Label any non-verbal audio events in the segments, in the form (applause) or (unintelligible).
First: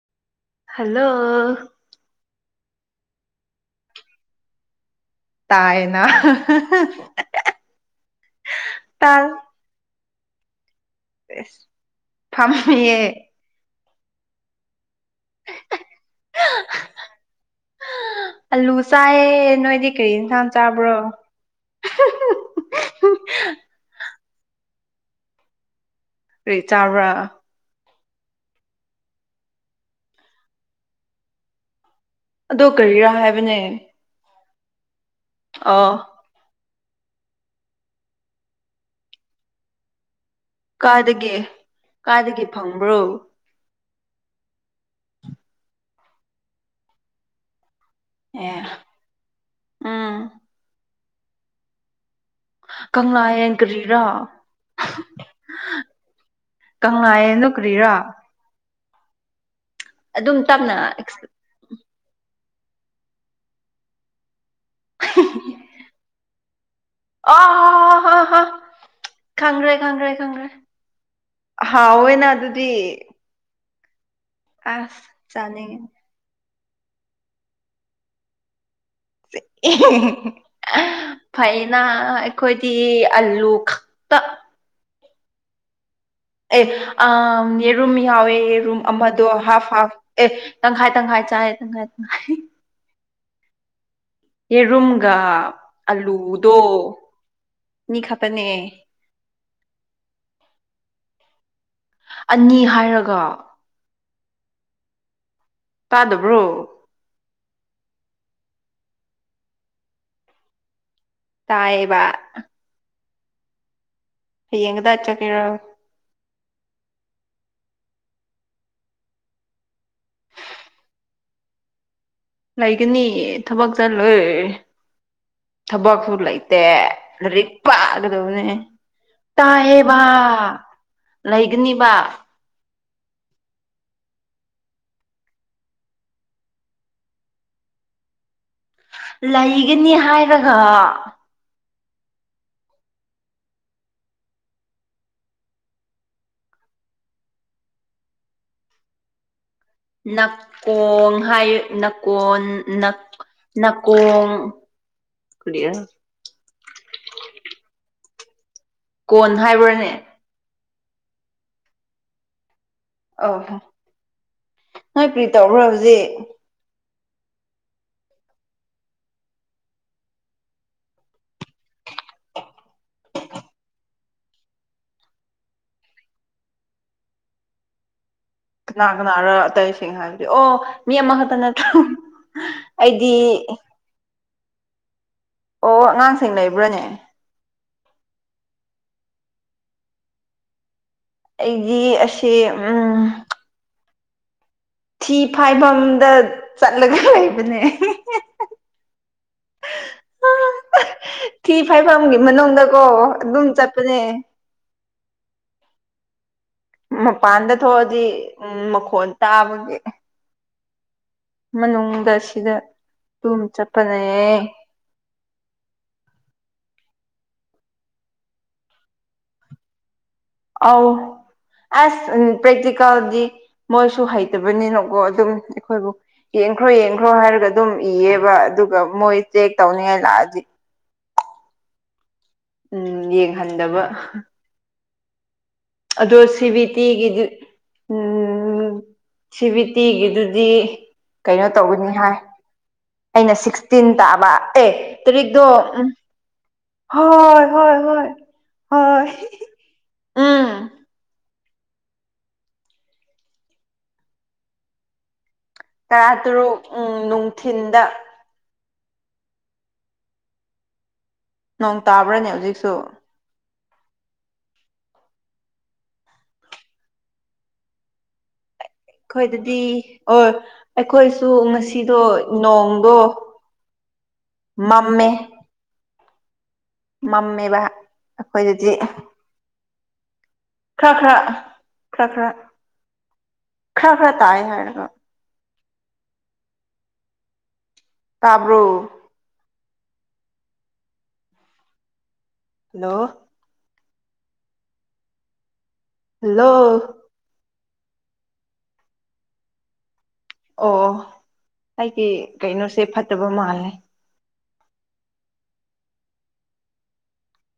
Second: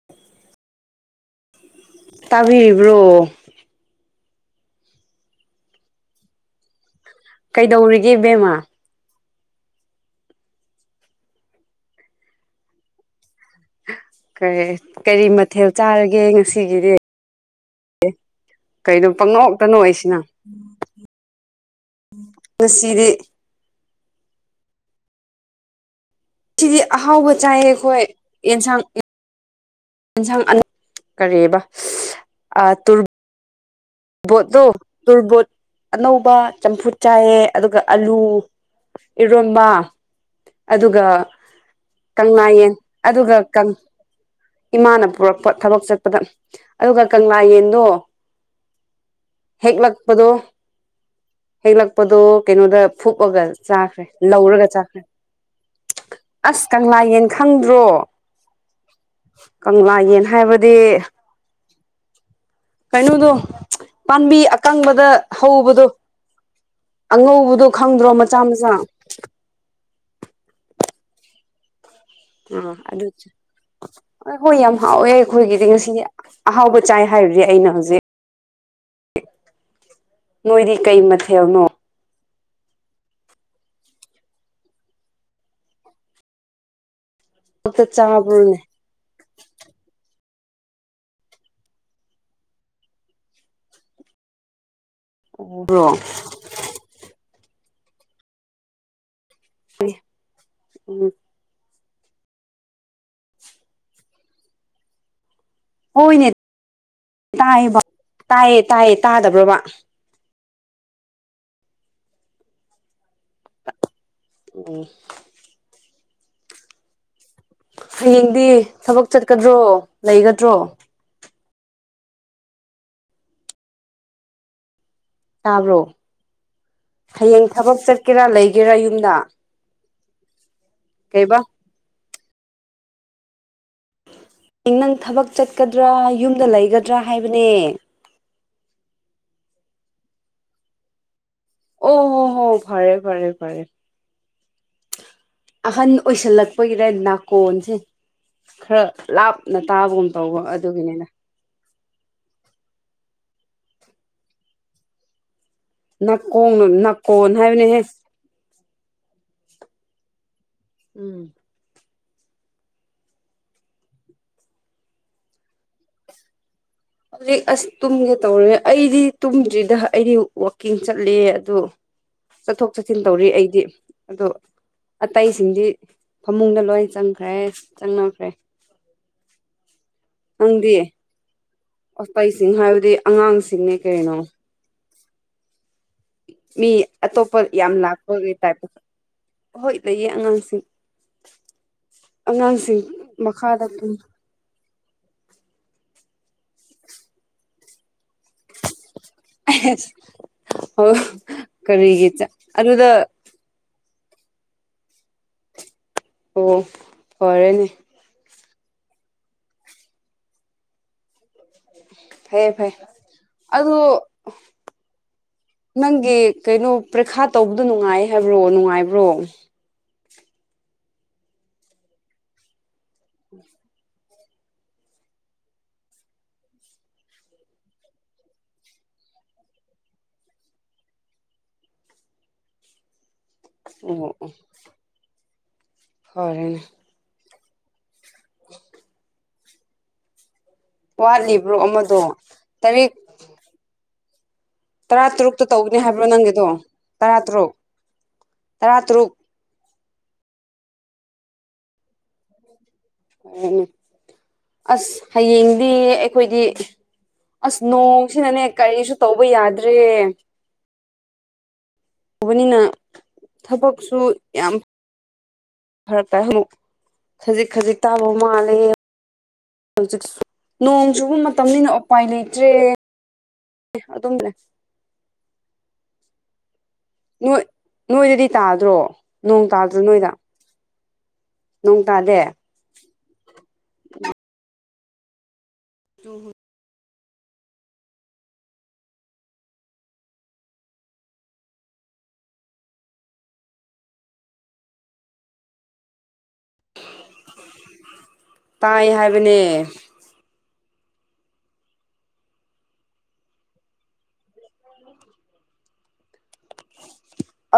(unintelligible) hello ꯇꯥꯕꯤꯔꯤꯕ꯭ꯔꯣ ꯇꯥꯏꯅ ꯀꯩꯗꯧꯔꯤꯒꯦ ꯏꯕꯦꯝꯃ ꯇꯥꯏ ꯑꯁ ꯐꯝꯃꯤꯌꯦ ꯀꯔꯤ ꯀꯔꯤ ꯃꯊꯦꯜ ꯆꯥꯔꯒꯦ ꯉꯁꯤꯒꯤꯗꯤ ꯑꯂꯨ ꯀꯩꯅꯣ ꯆꯥꯏꯌꯦ ꯄꯪꯅꯣꯛꯇ ꯅꯣꯏꯗꯤ ꯀꯔꯤ ꯅꯣꯛꯏꯁꯤꯅ ꯏꯟꯁꯥꯡ ꯆꯥꯕ꯭ꯔꯣ ꯉꯁꯤꯗꯤ ꯀꯔꯤ ꯉꯁꯤꯗꯤ ꯆꯥꯕ꯭ꯔꯥ ꯑꯍꯥꯎꯕ ꯆꯥꯏꯌꯦ ꯑꯩꯈꯣꯏ ꯌꯦꯟꯁꯥꯡ ꯌꯦꯟꯁꯥꯡ ꯑꯅꯧ ꯀꯔꯤꯕ ꯑꯗꯣ ꯀꯔꯤꯔꯥ ꯍꯥꯏꯕꯅꯦ ꯕꯣꯠꯇꯣ ꯇꯨꯔꯕꯣꯠ ꯑꯣ ꯑꯅꯧꯕ ꯆꯝꯐꯨꯠ ꯆꯥꯏꯌꯦ ꯑꯗꯨꯒ ꯑꯥꯂꯨ ꯏꯔꯣꯟꯕ ꯑꯗꯨꯒ ꯀꯥꯏꯗꯒꯤ ꯀꯥꯏꯗꯒꯤ ꯀꯪꯂꯥꯌꯦꯟ ꯐꯪꯕ꯭ꯔꯣ ꯑꯗꯨꯒ ꯀꯪ ꯏꯃꯥꯅ ꯄꯨꯔꯛꯄ ꯊꯕꯛ ꯆꯠꯄꯗ ꯑꯗꯨꯒ ꯀꯪꯂꯥ ꯌꯦꯟꯗꯣ ꯑꯦ ꯎꯝ ꯍꯦꯛꯂꯛꯄꯗꯣ ꯍꯦꯛꯂꯛꯄꯗꯣ ꯀꯩꯅꯣꯗ ꯐꯨꯞꯑꯒ ꯀꯪꯂꯥꯌꯦꯟ ꯀꯔꯤꯔꯥ ꯆꯥꯈ꯭ꯔꯦ ꯂꯧꯔꯒ ꯆꯥꯈ꯭ꯔꯦ ꯑꯁ ꯀꯪꯂꯥ ꯌꯦꯟ ꯀꯪꯂꯥꯌꯦꯟꯗꯣ ꯈꯪꯗ꯭ꯔꯣ ꯀꯔꯤꯔꯥ ꯀꯪꯂꯥ ꯌꯦꯟ ꯑꯗꯨꯝ ꯍꯥꯏꯕꯗꯤ ꯇꯞꯅ ꯀꯩꯅꯣꯗꯣ ꯄꯥꯝꯕꯤ ꯑꯀꯪꯕꯗ ꯑꯗ ꯍꯧꯕꯗꯣ ꯑꯉꯧꯕꯗꯣ ꯈꯪꯗ꯭ꯔꯣ ꯃꯆꯥ ꯃꯆꯥ ꯈꯪꯒ꯭ꯔꯦ ꯈꯪꯒ꯭ꯔꯦ ꯈꯪꯒ꯭ꯔꯦ ꯍꯥꯎꯌꯦꯅ ꯎꯝ ꯑꯗꯨ ꯆꯥꯏ ꯍꯣꯏ ꯌꯥꯝ ꯑꯁ ꯍꯥꯎꯋꯦ ꯑꯩꯈꯣꯏꯒꯤꯗꯤ ꯆꯥꯅꯤꯡꯉꯦ ꯉꯁꯤꯗꯤ ꯑꯍꯥꯎꯕ ꯆꯥꯏ ꯍꯥꯏꯔꯤ ꯑꯩꯅ ꯍꯧꯖꯤꯛ ꯅꯣꯏꯗꯤ ꯀꯩ ꯐꯩ ꯃꯊꯦꯜꯅꯣ ꯅ ꯑꯩꯈꯣꯏꯗꯤ ꯑꯂꯨ ꯈꯛꯇ ꯑꯦ ꯑꯥꯝ ꯑꯝꯇ ꯌꯦꯔꯨꯝ ꯌꯥꯎꯋꯦ ꯆꯥꯕ꯭ꯔꯣꯅꯦ ꯌꯦꯔꯨꯝ ꯑꯃꯗꯣ ꯍꯥꯐ ꯍꯥꯐ ꯑꯦ ꯇꯪꯈꯥꯏ ꯇꯪꯈꯥꯏ ꯆꯥꯏ ꯇꯪꯈꯥꯏ ꯇꯪꯈꯥꯏ ꯌꯦꯔꯨꯝꯒ ꯕ꯭ꯔꯣ ꯑꯂꯨꯗꯣ ꯑꯅꯤ ꯈꯛꯇꯅꯦ (unintelligible) ꯎꯝ ꯑꯅꯤ ꯍꯥꯏꯔꯒ ꯍꯣꯏꯅꯦ ꯇꯥꯗꯕ꯭ꯔꯣ ꯇꯥꯏꯌꯦꯕ ꯇꯥꯏꯌꯦ ꯇꯥꯏꯌꯦ ꯇꯥꯗꯕ꯭ꯔꯣꯕ ꯇꯥꯌꯦꯕ ꯍꯌꯦꯡꯗ ꯆꯣ ꯀ ꯍꯌꯦꯡꯗꯤ ꯊꯕꯛ ꯆꯠꯀꯗ꯭ꯔꯣ ꯂꯩꯒꯗ꯭ꯔꯣ ꯂꯩꯒꯅꯤ ꯊꯕꯛꯁ ꯂꯣꯏꯦ ꯇꯥꯕ꯭ꯔꯣ ꯊꯕꯛꯁꯨ ꯂꯩꯇꯦ ꯍꯌꯦꯡ ꯂꯥꯏꯔꯤꯛ ꯊꯕꯛ ꯆꯠꯀꯦꯔꯥ ꯄꯥꯒꯗꯅꯦ ꯂꯩꯒꯦꯔꯥ ꯌꯨꯝꯗ ꯇꯥꯏꯍꯦ ꯀꯩꯕ ꯂꯩꯒꯅꯤꯕ ꯅꯪ ꯊꯕꯛ ꯆꯠꯀꯗ꯭ꯔꯥ ꯌꯨꯝꯗ ꯂꯩꯒꯗ꯭ꯔꯥ ꯍꯥꯏꯕꯅꯦ ꯂꯩꯒꯅꯤ ꯍꯥꯏꯔꯒ ꯑꯣ ꯍꯣ ꯍꯣ ꯐꯔꯦ ꯐꯔꯦ ꯐꯔꯦ ꯑꯍꯟ ꯑꯣꯏꯁꯜꯂꯛꯄꯒꯤꯗ ꯅꯥꯀꯣꯟꯁꯦ ꯈꯔ ꯂꯥꯞ ꯅꯇꯥꯥꯕꯒꯨꯝ ꯇꯧꯕ ꯑꯗꯨꯒꯤꯅꯤꯅꯦ ꯅꯥꯀꯣꯡ ꯍꯥꯏ ꯅꯀꯣꯟ ꯅ ꯅꯀꯣꯟ ꯀꯔꯤꯔ ꯅꯥꯀꯣꯡꯅ ꯅꯥꯀꯣꯟ ꯍꯥꯏꯕꯅꯦꯍꯦꯛ ꯀꯣꯟ ꯍꯥꯏꯕ꯭ꯔꯅꯦ ꯎꯝ ꯑꯣ ꯍꯣ ꯅꯣꯏ ꯀ꯭ꯔꯤ ꯇꯧꯕ꯭ꯔꯥ ꯍꯧꯖꯤꯛ ꯍꯧꯖꯤꯛ ꯑꯁ ꯇꯨꯝꯒꯦ ꯇꯧꯔꯦ ꯑꯩꯗꯤ ꯇꯨꯝꯗ꯭ꯔꯤꯗ ꯑꯩꯗꯤ ꯋꯥꯛꯀꯤꯡ ꯆꯠꯂꯦ ꯑꯗꯨ ꯆꯠꯊꯣꯛ ꯆꯠꯁꯤꯟ ꯇꯧꯔꯤ ꯑꯩꯗꯤ ꯑꯗꯣ ꯑꯇꯩꯁꯤꯡꯗꯤ ꯐꯃꯨꯡꯗ ꯂꯣꯏ ꯆꯪꯈ꯭ꯔꯦ ꯆꯪꯅꯈ꯭ꯔꯦ ꯅꯥꯅꯥꯔ ꯑꯇꯩꯁꯤꯡ ꯍꯥꯏꯕꯗꯤ ꯑꯣ ꯃꯤ ꯑꯃꯈꯛꯇ ꯅꯠꯇ ꯄꯄꯩꯁꯤꯡ ꯍꯥꯏꯕꯗꯤ ꯑꯉꯥꯡꯁꯤꯡꯅꯦ ꯀꯩꯅꯣ ꯑꯣ ꯑꯉꯥꯡ ꯃꯤ ꯑꯇꯣꯞꯄ ꯌꯥꯝ ꯂꯥꯛꯄꯒ ꯇꯥꯏꯞꯄ ꯍꯍꯣꯏ ꯂꯩꯌꯦ ꯑꯉꯥꯡꯁꯤꯡ ꯑꯩꯒꯤ ꯑꯁꯤ ꯈꯥꯗ ꯊꯤ ꯐꯥꯏꯐꯝꯗ ꯆꯠꯂꯒ ꯂꯩꯕꯅꯦ ꯑꯣ ꯊꯤ ꯀꯔꯤꯒꯤ ꯐꯥꯏꯐꯝꯒꯤ ꯃꯅꯨꯡꯗꯀꯣ ꯑꯗꯨꯗ ꯑꯗꯨꯝ ꯆꯠꯄ ꯅꯦ ꯑꯣ ꯃꯄꯥꯟꯗ ꯐꯔꯦꯅꯦ ꯊꯣꯛꯑꯗꯤ ꯎꯝ ꯃꯈꯣꯟ ꯇꯥꯕꯒꯤ ꯃꯅꯨꯡꯗ ꯐꯩꯌꯦ ꯁꯤꯗ ꯐꯩ ꯂꯨꯝꯝ ꯑꯗꯨ ꯆꯠꯄꯅꯦꯌꯦ ꯅꯪꯒꯤ ꯀꯩꯅꯣ ꯄꯔꯤꯈꯥ ꯇꯧꯕꯗꯣ ꯅꯨꯡꯉꯥꯏ ꯍꯥꯏꯕ꯭ꯔꯣ ꯅꯨꯡꯉꯥꯏꯕ꯭ꯔꯣ ꯑꯥꯎ ꯑꯁ ꯎ꯭ꯔꯦꯀꯦꯜꯗꯤ ꯃꯣꯏꯁꯨ ꯍꯩꯇꯕꯅꯤꯅꯀꯣ ꯑꯗꯨꯝ ꯑꯩꯈꯣꯏꯕꯨ ꯌꯦꯡꯈ꯭ꯔꯣ ꯌꯦꯡꯈ꯭ꯔꯣ ꯍꯥꯏꯔꯒ ꯑꯗꯨꯝ ꯏꯌꯦꯕ ꯑꯗꯨꯒ ꯃꯣꯏ ꯆꯦꯛ ꯇꯧꯅꯤꯡꯉꯥꯏ ꯂꯥꯛꯑꯗꯤ ꯎꯝ ꯌꯦꯡꯍꯟꯗꯕ ꯑꯣ ꯑꯗꯣ ꯁꯤ ꯕꯤ ꯇꯤꯒꯤꯗꯤ ꯎꯝ ꯑꯣ ꯁꯤꯚꯤ ꯇꯤꯒꯗꯨꯗꯤ ꯋꯥꯠꯂꯤꯕ꯭ꯔꯣ ꯑꯃꯗꯣ ꯇꯔꯦꯛ ꯑꯩꯅ ꯁꯤꯛꯁꯇꯤꯟ ꯇꯥꯕ ꯑꯦ ꯇꯔꯨꯛꯇ ꯇꯗꯣ ꯇꯧꯒꯅꯤ ꯎ ꯍꯥꯏꯕ꯭ꯔꯣ ꯅꯪꯒꯤꯗꯣ ꯍꯣꯏ ꯍꯣꯏ ꯍꯣꯏ ꯍꯣꯏ ꯇꯔꯥꯇꯔꯨꯛ ꯎꯝ ꯍꯅꯦ ꯑꯁ ꯍꯌꯦꯡꯗꯤ ꯇꯔꯥ ꯑꯩꯈꯣꯏꯗꯤ ꯇꯔꯨꯛ ꯎꯝ ꯑꯁ ꯅꯨꯡꯊꯤꯟꯗ ꯅꯣꯡ ꯁꯤꯅꯅꯦ ꯀꯔꯤꯁꯨ ꯇꯧꯕ ꯌꯥꯗ꯭ꯔꯦ ꯅꯣꯡ ꯇꯥꯕ꯭ꯔꯅꯦ ꯇꯧꯕꯅꯤꯅ ꯍꯧꯖꯤꯛꯁꯨ ꯊꯕꯛꯁꯨ ꯌꯥꯝ ꯐꯔꯛꯇ ꯑꯃꯨꯛ ꯈꯖꯤꯛ ꯈꯖꯤꯛ ꯇꯥꯕ ꯃꯥꯜꯂꯦ ꯑꯩꯈꯣꯏꯗꯗꯤ ꯍꯧꯖꯤꯛꯁꯨ ꯑꯣ ꯅꯣꯡ ꯆꯨꯕ ꯑꯩꯈꯣꯏꯁꯨ ꯃꯇꯝꯅꯤꯅ ꯉꯁꯤꯗꯣ ꯅꯣꯡꯗꯣ ꯑꯦ ꯑꯗꯨꯝꯅꯦ ꯃꯃꯦ ꯅꯣꯏ ꯃꯝꯃꯦꯕ ꯅꯣꯏꯗꯗꯤ ꯑꯩꯈꯣꯏꯗꯗꯤ ꯇꯥꯗ꯭ꯔꯣ ꯅꯣꯡ ꯇꯥꯗ꯭ꯔꯣ ꯅꯣꯏꯗ ꯈꯔ ꯅꯣꯡ ꯈꯔ ꯇꯥꯗꯦ ꯈꯔ ꯈꯔ ꯈꯔ ꯈꯔ ꯇꯥꯏ ꯍꯥꯏꯔꯒ ꯍ ꯍꯣꯏ ꯇꯥꯕ꯭ꯔꯣ ꯍꯜꯂꯣ ꯍꯜꯂꯣ ꯇꯥꯏ ꯍꯥꯏꯕꯅꯦ ꯑꯣ ꯑꯩꯗꯤ ꯀꯩꯅꯣꯁꯦ ꯐꯠꯇꯕ ꯃꯥꯜꯂꯦ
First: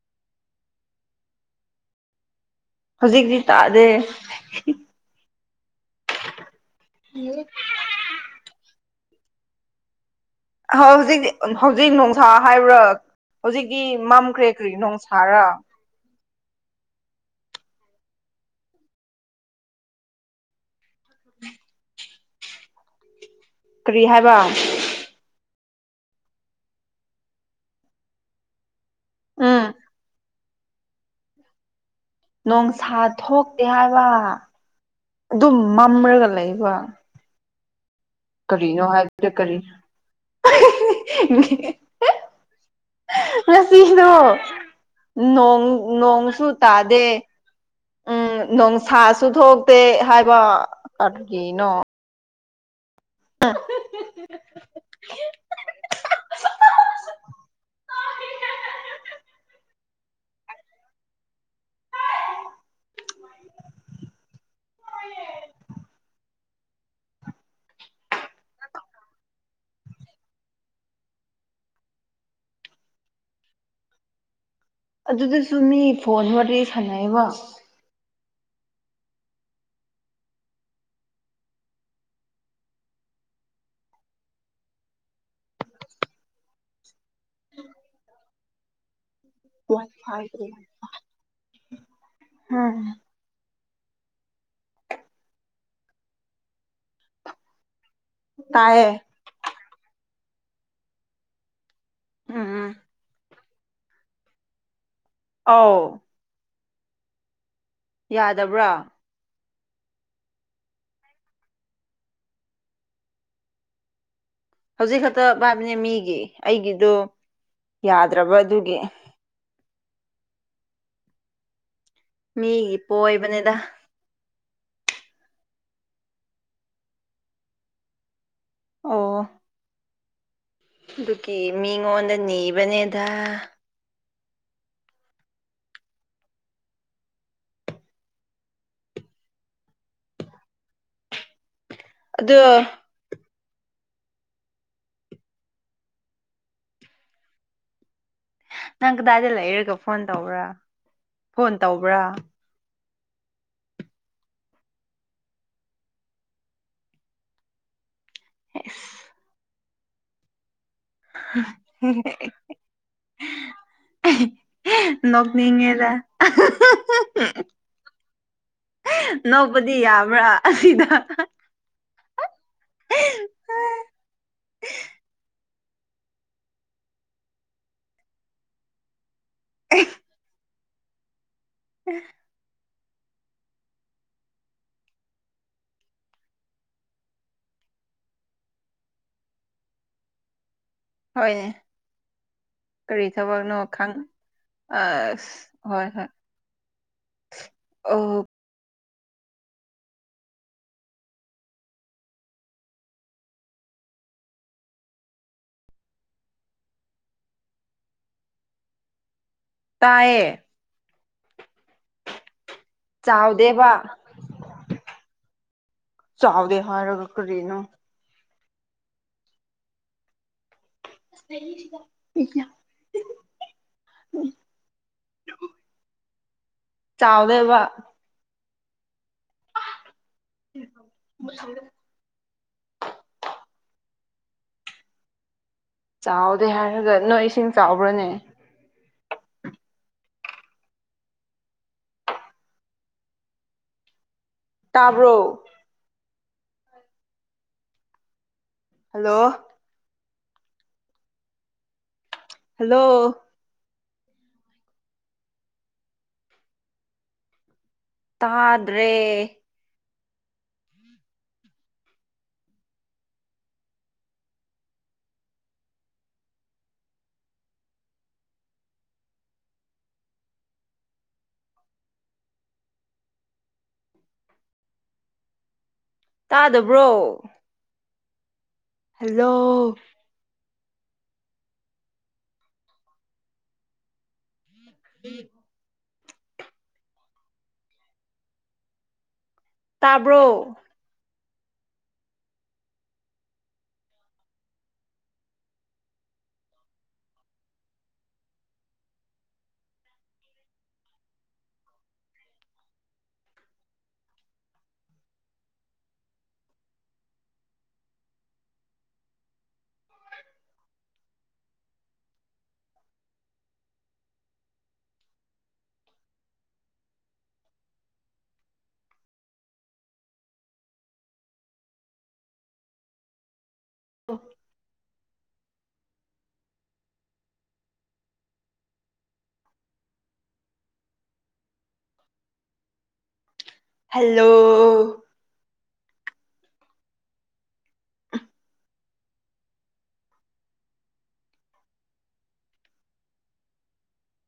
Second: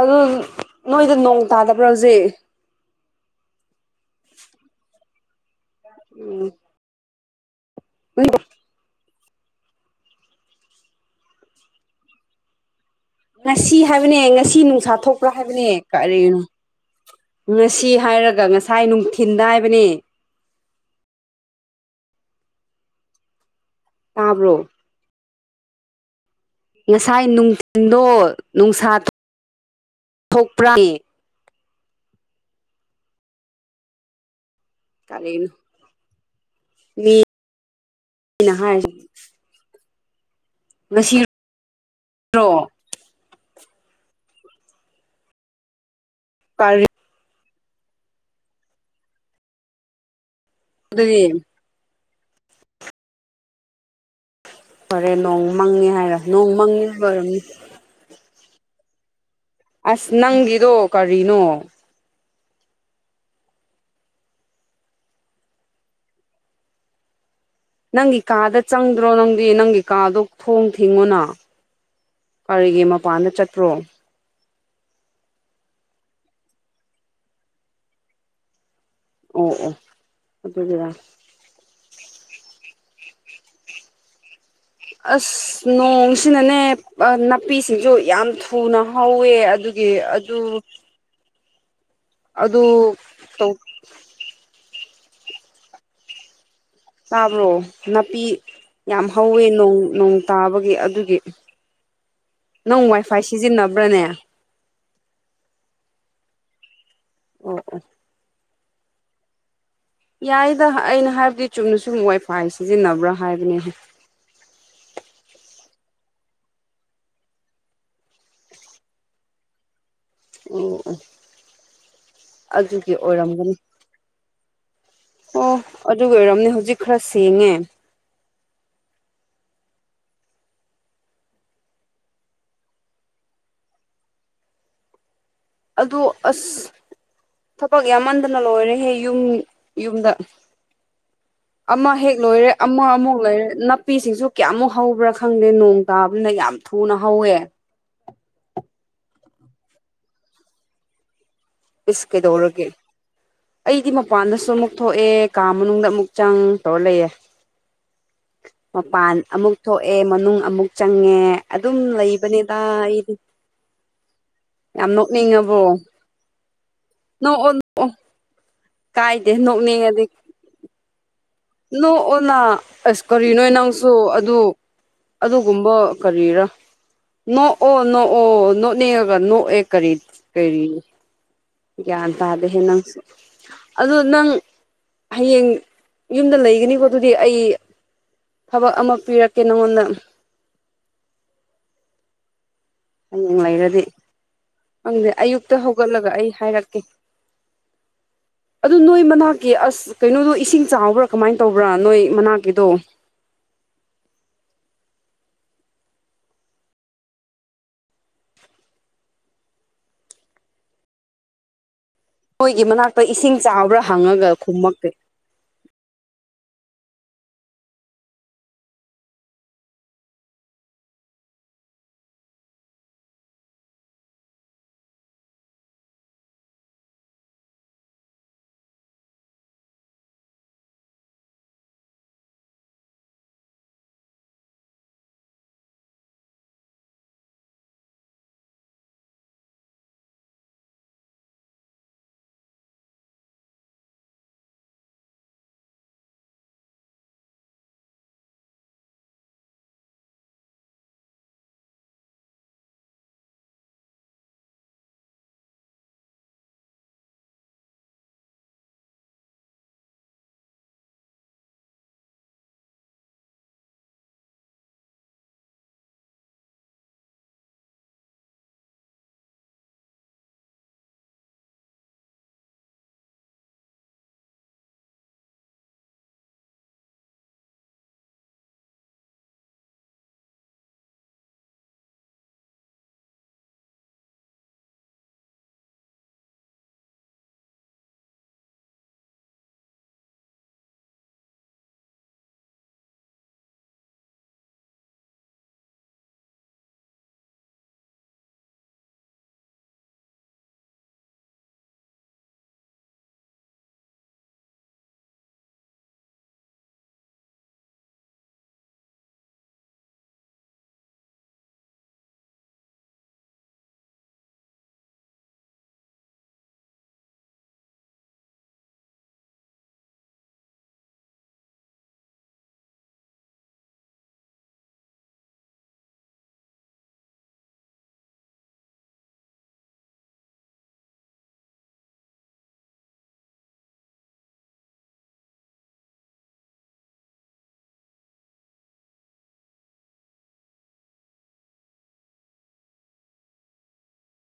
ꯑꯗꫭ ꯅꯣꯏꯗ ꯅꯣꯡ ꯇꯥꯗꯕ꯭ꯔꯥ ꯍꯧꯖꯤꯛ ꯍꯧꯖꯤꯛꯇꯤ ꯇꯥꯗꯦ ꯎꯝ ꯎꯝ ꯎꯣ ꯑ ꯍꯧꯖꯤꯛ ꯍꯧꯖꯤꯛ ꯅꯨꯡꯁꯥ ꯍꯥꯏꯕ꯭ꯔꯥ ꯉꯁꯤ ꯍꯧꯖꯤꯛꯇꯤ ꯍꯥꯏꯕꯅꯦ ꯃꯝꯈ꯭ꯔꯦ ꯉꯁꯤ ꯀꯔꯤ ꯅꯨꯡꯁꯥ ꯊꯣꯛꯄ꯭ꯔꯥ ꯅꯣꯡꯁꯥꯔ ꯍꯥꯏꯕꯅꯦ ꯀꯔꯤꯅꯣ ꯉꯁꯤ ꯍꯥꯏꯔꯒ ꯉꯁꯥꯏ ꯅꯨꯡꯊꯤꯟꯗ ꯍꯥꯏꯕꯅꯦ ꯀꯔꯤ ꯍꯥꯏꯕ ꯇꯥꯕ꯭ꯔꯣ ꯉꯁꯥꯏ ꯅꯨꯡꯊꯤꯟꯗꯣ ꯅꯨꯡꯁꯥꯇ ꯎꯝ ꯊꯣꯛ ꯊꯣꯛꯄ꯭ꯔ ꯏ ꯅꯣꯡꯁꯥ ꯊꯣꯛꯇꯦ ꯍꯥꯏꯕ ꯀꯔꯤꯅꯣ ꯑꯗꯨꯝ ꯃꯝꯔꯒ ꯂꯩꯕ ꯃꯤꯅ ꯀꯔꯤꯅꯣ ꯍꯥꯏꯕꯗ ꯀꯔꯤ ꯉꯁꯤ (inaudible) ꯉꯁꯤꯗꫭ ꯅꯣꯡ ꯅꯣꯡ ꯁꯨ ꯀꯔꯤ ꯇꯥꯗꯦ ꯎꯝ ꯅꯣꯡꯁꯥꯁꯨ ꯊꯣꯛꯇꯦ ꯍꯥꯏꯕ ꯑꯗꯨꯗꯤ ꯀꯔꯒꯤꯅꯣ INAUDIBLE ꯐꯣꯔꯦ ꯅꯣꯡ ꯃꯪꯉꯦ ꯍꯥꯏꯔ ꯅꯣꯡ ꯃꯪꯕ ꯑꯣꯏꯔꯝꯅꯤ ꯑꯁ ꯅꯪꯒꯤꯗꯣ ꯀꯔꯤꯅꯣ ꯅꯪꯒꯤ ꯀꯥꯗ ꯆꯪꯗ꯭ꯔꯣ ꯅꯪꯗꯤ ꯅꯪꯒꯤ ꯀꯥꯗꯣ ꯊꯣꯡ ꯊꯤꯡꯉꯨꯅ ꯀꯔꯤꯒꯤ ꯃꯄꯥꯟꯗ ꯆꯠꯇꯄ꯭ꯔꯣ ꯑꯗꯨꯗꯁꯨ ꯃꯤ ꯐꯣꯟ ꯋꯥꯔꯤ ꯁꯥꯟꯅꯩꯕ ꯑꯣ ꯑꯣ ꯑꯗꯨꯒꯤꯔ ꯑꯁ ꯅꯣꯡꯁꯤꯅꯅꯦ ꯅꯥꯄꯤꯁꯤꯡꯁꯨ ꯌꯥꯝ ꯊꯨꯅ ꯍꯧꯋꯦ ꯑꯗꯨꯒꯤ ꯑꯗꯨ ꯑꯗꯨ ꯎꯝ ꯇꯧ ꯇꯥꯕ꯭ꯔꯣ ꯅꯥꯄꯤ ꯇꯥꯏꯌꯦ ꯌꯥꯝ ꯍꯧꯋꯦꯡ ꯅꯣꯡ ꯇꯥꯕꯒꯤ ꯑꯗꯨꯒꯤ ꯎꯝ ꯅꯪ ꯋꯥꯏꯐꯥꯏ ꯁꯤꯖꯤꯟꯅꯕ꯭ꯔꯥꯅꯦ ꯑꯥꯎ ꯑꯣ ꯑꯣ ꯌꯥꯗꯕ꯭ꯔꯥ ꯌꯥꯏꯗ ꯑꯩꯅ ꯍꯥꯏꯕꯗꯤ ꯆꯨꯝꯅ ꯁꯨꯝ ꯋꯥꯏꯐꯥꯏ ꯁꯤꯖꯤꯟꯅꯕ꯭ꯔꯥ ꯍꯥꯏꯕꯅꯦ ꯍꯧꯖꯤꯛ ꯈꯛꯇ ꯄꯥꯏꯕꯅꯦ ꯃꯤꯒꯤ ꯑꯩꯒꯤꯗꯣ ꯌꯥꯗ꯭ꯔꯕ ꯑꯗꯨꯒꯤ ꯑꯣ ꯑꯣ ꯃꯤꯒꯤ ꯑꯗꯨꯒꯤ ꯄꯣꯏꯕꯅꯦꯗ ꯑꯣꯏꯔꯝꯒꯅꯤ ꯑꯣ ꯑꯗꯨ ꯑꯣꯏꯔꯝꯅꯦ ꯍꯧꯖꯤꯛ ꯈꯔ ꯁꯦꯡꯉꯦ ꯑꯣ ꯑꯗꯨꯒꯤ ꯃꯤꯉꯣꯟꯗ ꯅꯤꯕꯅꯦꯗ ꯑꯗꯨ ꯑꯁ ꯊꯕꯛ ꯌꯥꯝꯃꯟꯗꯅ ꯂꯣꯏꯔꯦꯍꯦ ꯌꯨꯝ ꯌꯨꯝꯗ ꯑꯃ ꯍꯦꯛ ꯂꯣꯏꯔꯦ ꯑꯗꯣ ꯑꯃ ꯑꯃꯨꯛ ꯂꯩꯔꯦ ꯅꯞ ꯄꯤꯁꯤꯡꯁꯨ ꯀꯌꯥꯃꯨꯛ ꯍꯧꯕ꯭ꯔꯥ ꯈꯪꯗꯦ ꯅꯣꯡ ꯇꯥꯕꯅ ꯌꯥꯝ ꯊꯨꯅ ꯍꯧꯋꯦ ꯅꯪ ꯀꯗꯥꯏꯗ ꯂꯩꯔꯒ ꯐꯣꯟ ꯇꯧꯕ꯭ꯔꯥ ꯐꯣꯟ ꯏꯁ ꯇꯧꯕ꯭ꯔꯥ ꯀꯩꯗꯧꯔꯒꯦ ꯑꯩꯗꯤ ꯃꯄꯥꯟꯗꯁꯨ ꯑꯃꯨꯛ ꯊꯣꯛꯑꯦ ꯀꯥ ꯃꯅꯨꯡꯗ ꯑꯃꯨꯛ ꯆꯪ ꯇꯧꯔ ꯂꯩꯌꯦ ꯃꯄꯥꯟ ꯑꯃꯨꯛ ꯊꯣꯛꯑꯦ ꯃꯅꯨꯡ ꯑꯃꯨꯛ ꯆꯪꯉꯦ ꯑꯗꯨꯝ ꯂꯩꯕꯅꯤꯗ ꯑꯩꯗꯤ ꯑꯍꯤ ꯌꯥꯝ ꯍꯍ ꯅꯣꯛꯅꯤꯡꯉꯕꯣ ꯅꯣꯛꯅꯤꯡꯉꯦꯗ ꯑꯍ ꯍ ꯍ ꯍ ꯅꯣꯛꯑꯣ ꯍꯍ ꯀꯥꯏꯗꯦ ꯅꯣꯛꯄꯗꯤ ꯌꯥꯕ꯭ꯔꯥ ꯑꯁꯤꯗ ꯅꯣꯛ ꯑꯣꯅꯥ ꯑꯁ ꯀꯔꯤꯅꯣꯍꯦ ꯅꯪꯁꯨ ꯑꯗꯨ ꯑꯗꯨꯒꯨꯝꯕ ꯀꯔꯤꯔꯥ ꯅꯣꯛꯑꯣ ꯅꯣꯛꯑꯣ ꯅꯣꯛ ꯅꯦꯛꯉꯒ ꯅꯣꯛꯑꯦ ꯀꯔꯤ ꯀꯔꯤ ꯒ꯭ꯌꯥꯟ ꯇꯥꯗꯍꯦ ꯅꯪꯁꯨ ꯑꯗꯨ ꯅꯪ ꯍꯌꯦꯡ ꯌꯨꯝꯗ ꯂꯩꯒꯅꯤꯀꯣ ꯑꯗꯨꯗꯤ ꯑꯩ ꯊꯕꯛ ꯑꯃ ꯄꯤꯔꯛꯀꯦ ꯅꯪꯉꯣꯟꯗ ꯍꯣꯏꯅꯦ ꯀꯔꯤ ꯍꯌꯦꯡ ꯊꯕꯛꯅꯣ ꯂꯩꯔꯗꯤ ꯈꯪ ꯈꯪꯗꯦ ꯑꯁ ꯑꯌꯨꯛꯇ ꯍꯣꯏ ꯍꯣꯏ ꯍꯧꯒꯠꯂꯒ ꯑꯩ ꯍꯥꯏꯔꯛꯀꯦ ꯑꯣ ꯑꯗꯨ ꯅꯣꯏ ꯃꯅꯥꯛꯀꯤ ꯑꯁ ꯀꯩꯅꯣꯗꯣ ꯏꯁꯤꯡ ꯆꯥꯎꯕ꯭ꯔꯥ ꯀꯃꯥꯏꯅ ꯇꯧꯕ꯭ꯔꯥ ꯅꯣꯏ ꯃꯅꯥꯛꯀꯤꯗꯣ ꯇꯥꯏꯌꯦ ꯑꯩꯈꫭꯏꯒꯤ ꯃꯅꯥꯛꯇ ꯏꯁꯤꯡ ꯆꯥꯎꯗꯦꯕ ꯆꯥꯕ꯭ꯔꯥ ꯍꯪꯉꯒ ꯈꯨꯃꯛꯇꯦ ꯆꯥꯎꯗ ꯍꯥꯏꯔ ꯀꯔꯤꯅꫭ UNINTELLIGIBLE ꯆꯥꯎꯗꯦꯕ ꯂꯧꯁꯤꯟꯕ ꯉꯝꯗꯕ ꯆꯥꯎꯗꯦ ꯍꯥꯏꯔꯒ ꯅꯣꯏ ꯏꯁꯤꯡ ꯆꯥꯎꯕ꯭ꯔꯥꯅꯦ ꯇꯥꯕ꯭ꯔꯣ ꯍꯜꯂꯣ ꯍꯜꯂꯣ ꯇꯥꯗ꯭ꯔꯦ ꯇꯥꯗꯕ꯭ꯔꯣ ꯍꯜꯂꯣ ꯂꯧꯁꯤꯟꯕ ꯉꯝꯗꯕ ꯇꯥꯕ꯭ꯔꯣ ꯑꯣ ꯍꯜꯂꯣ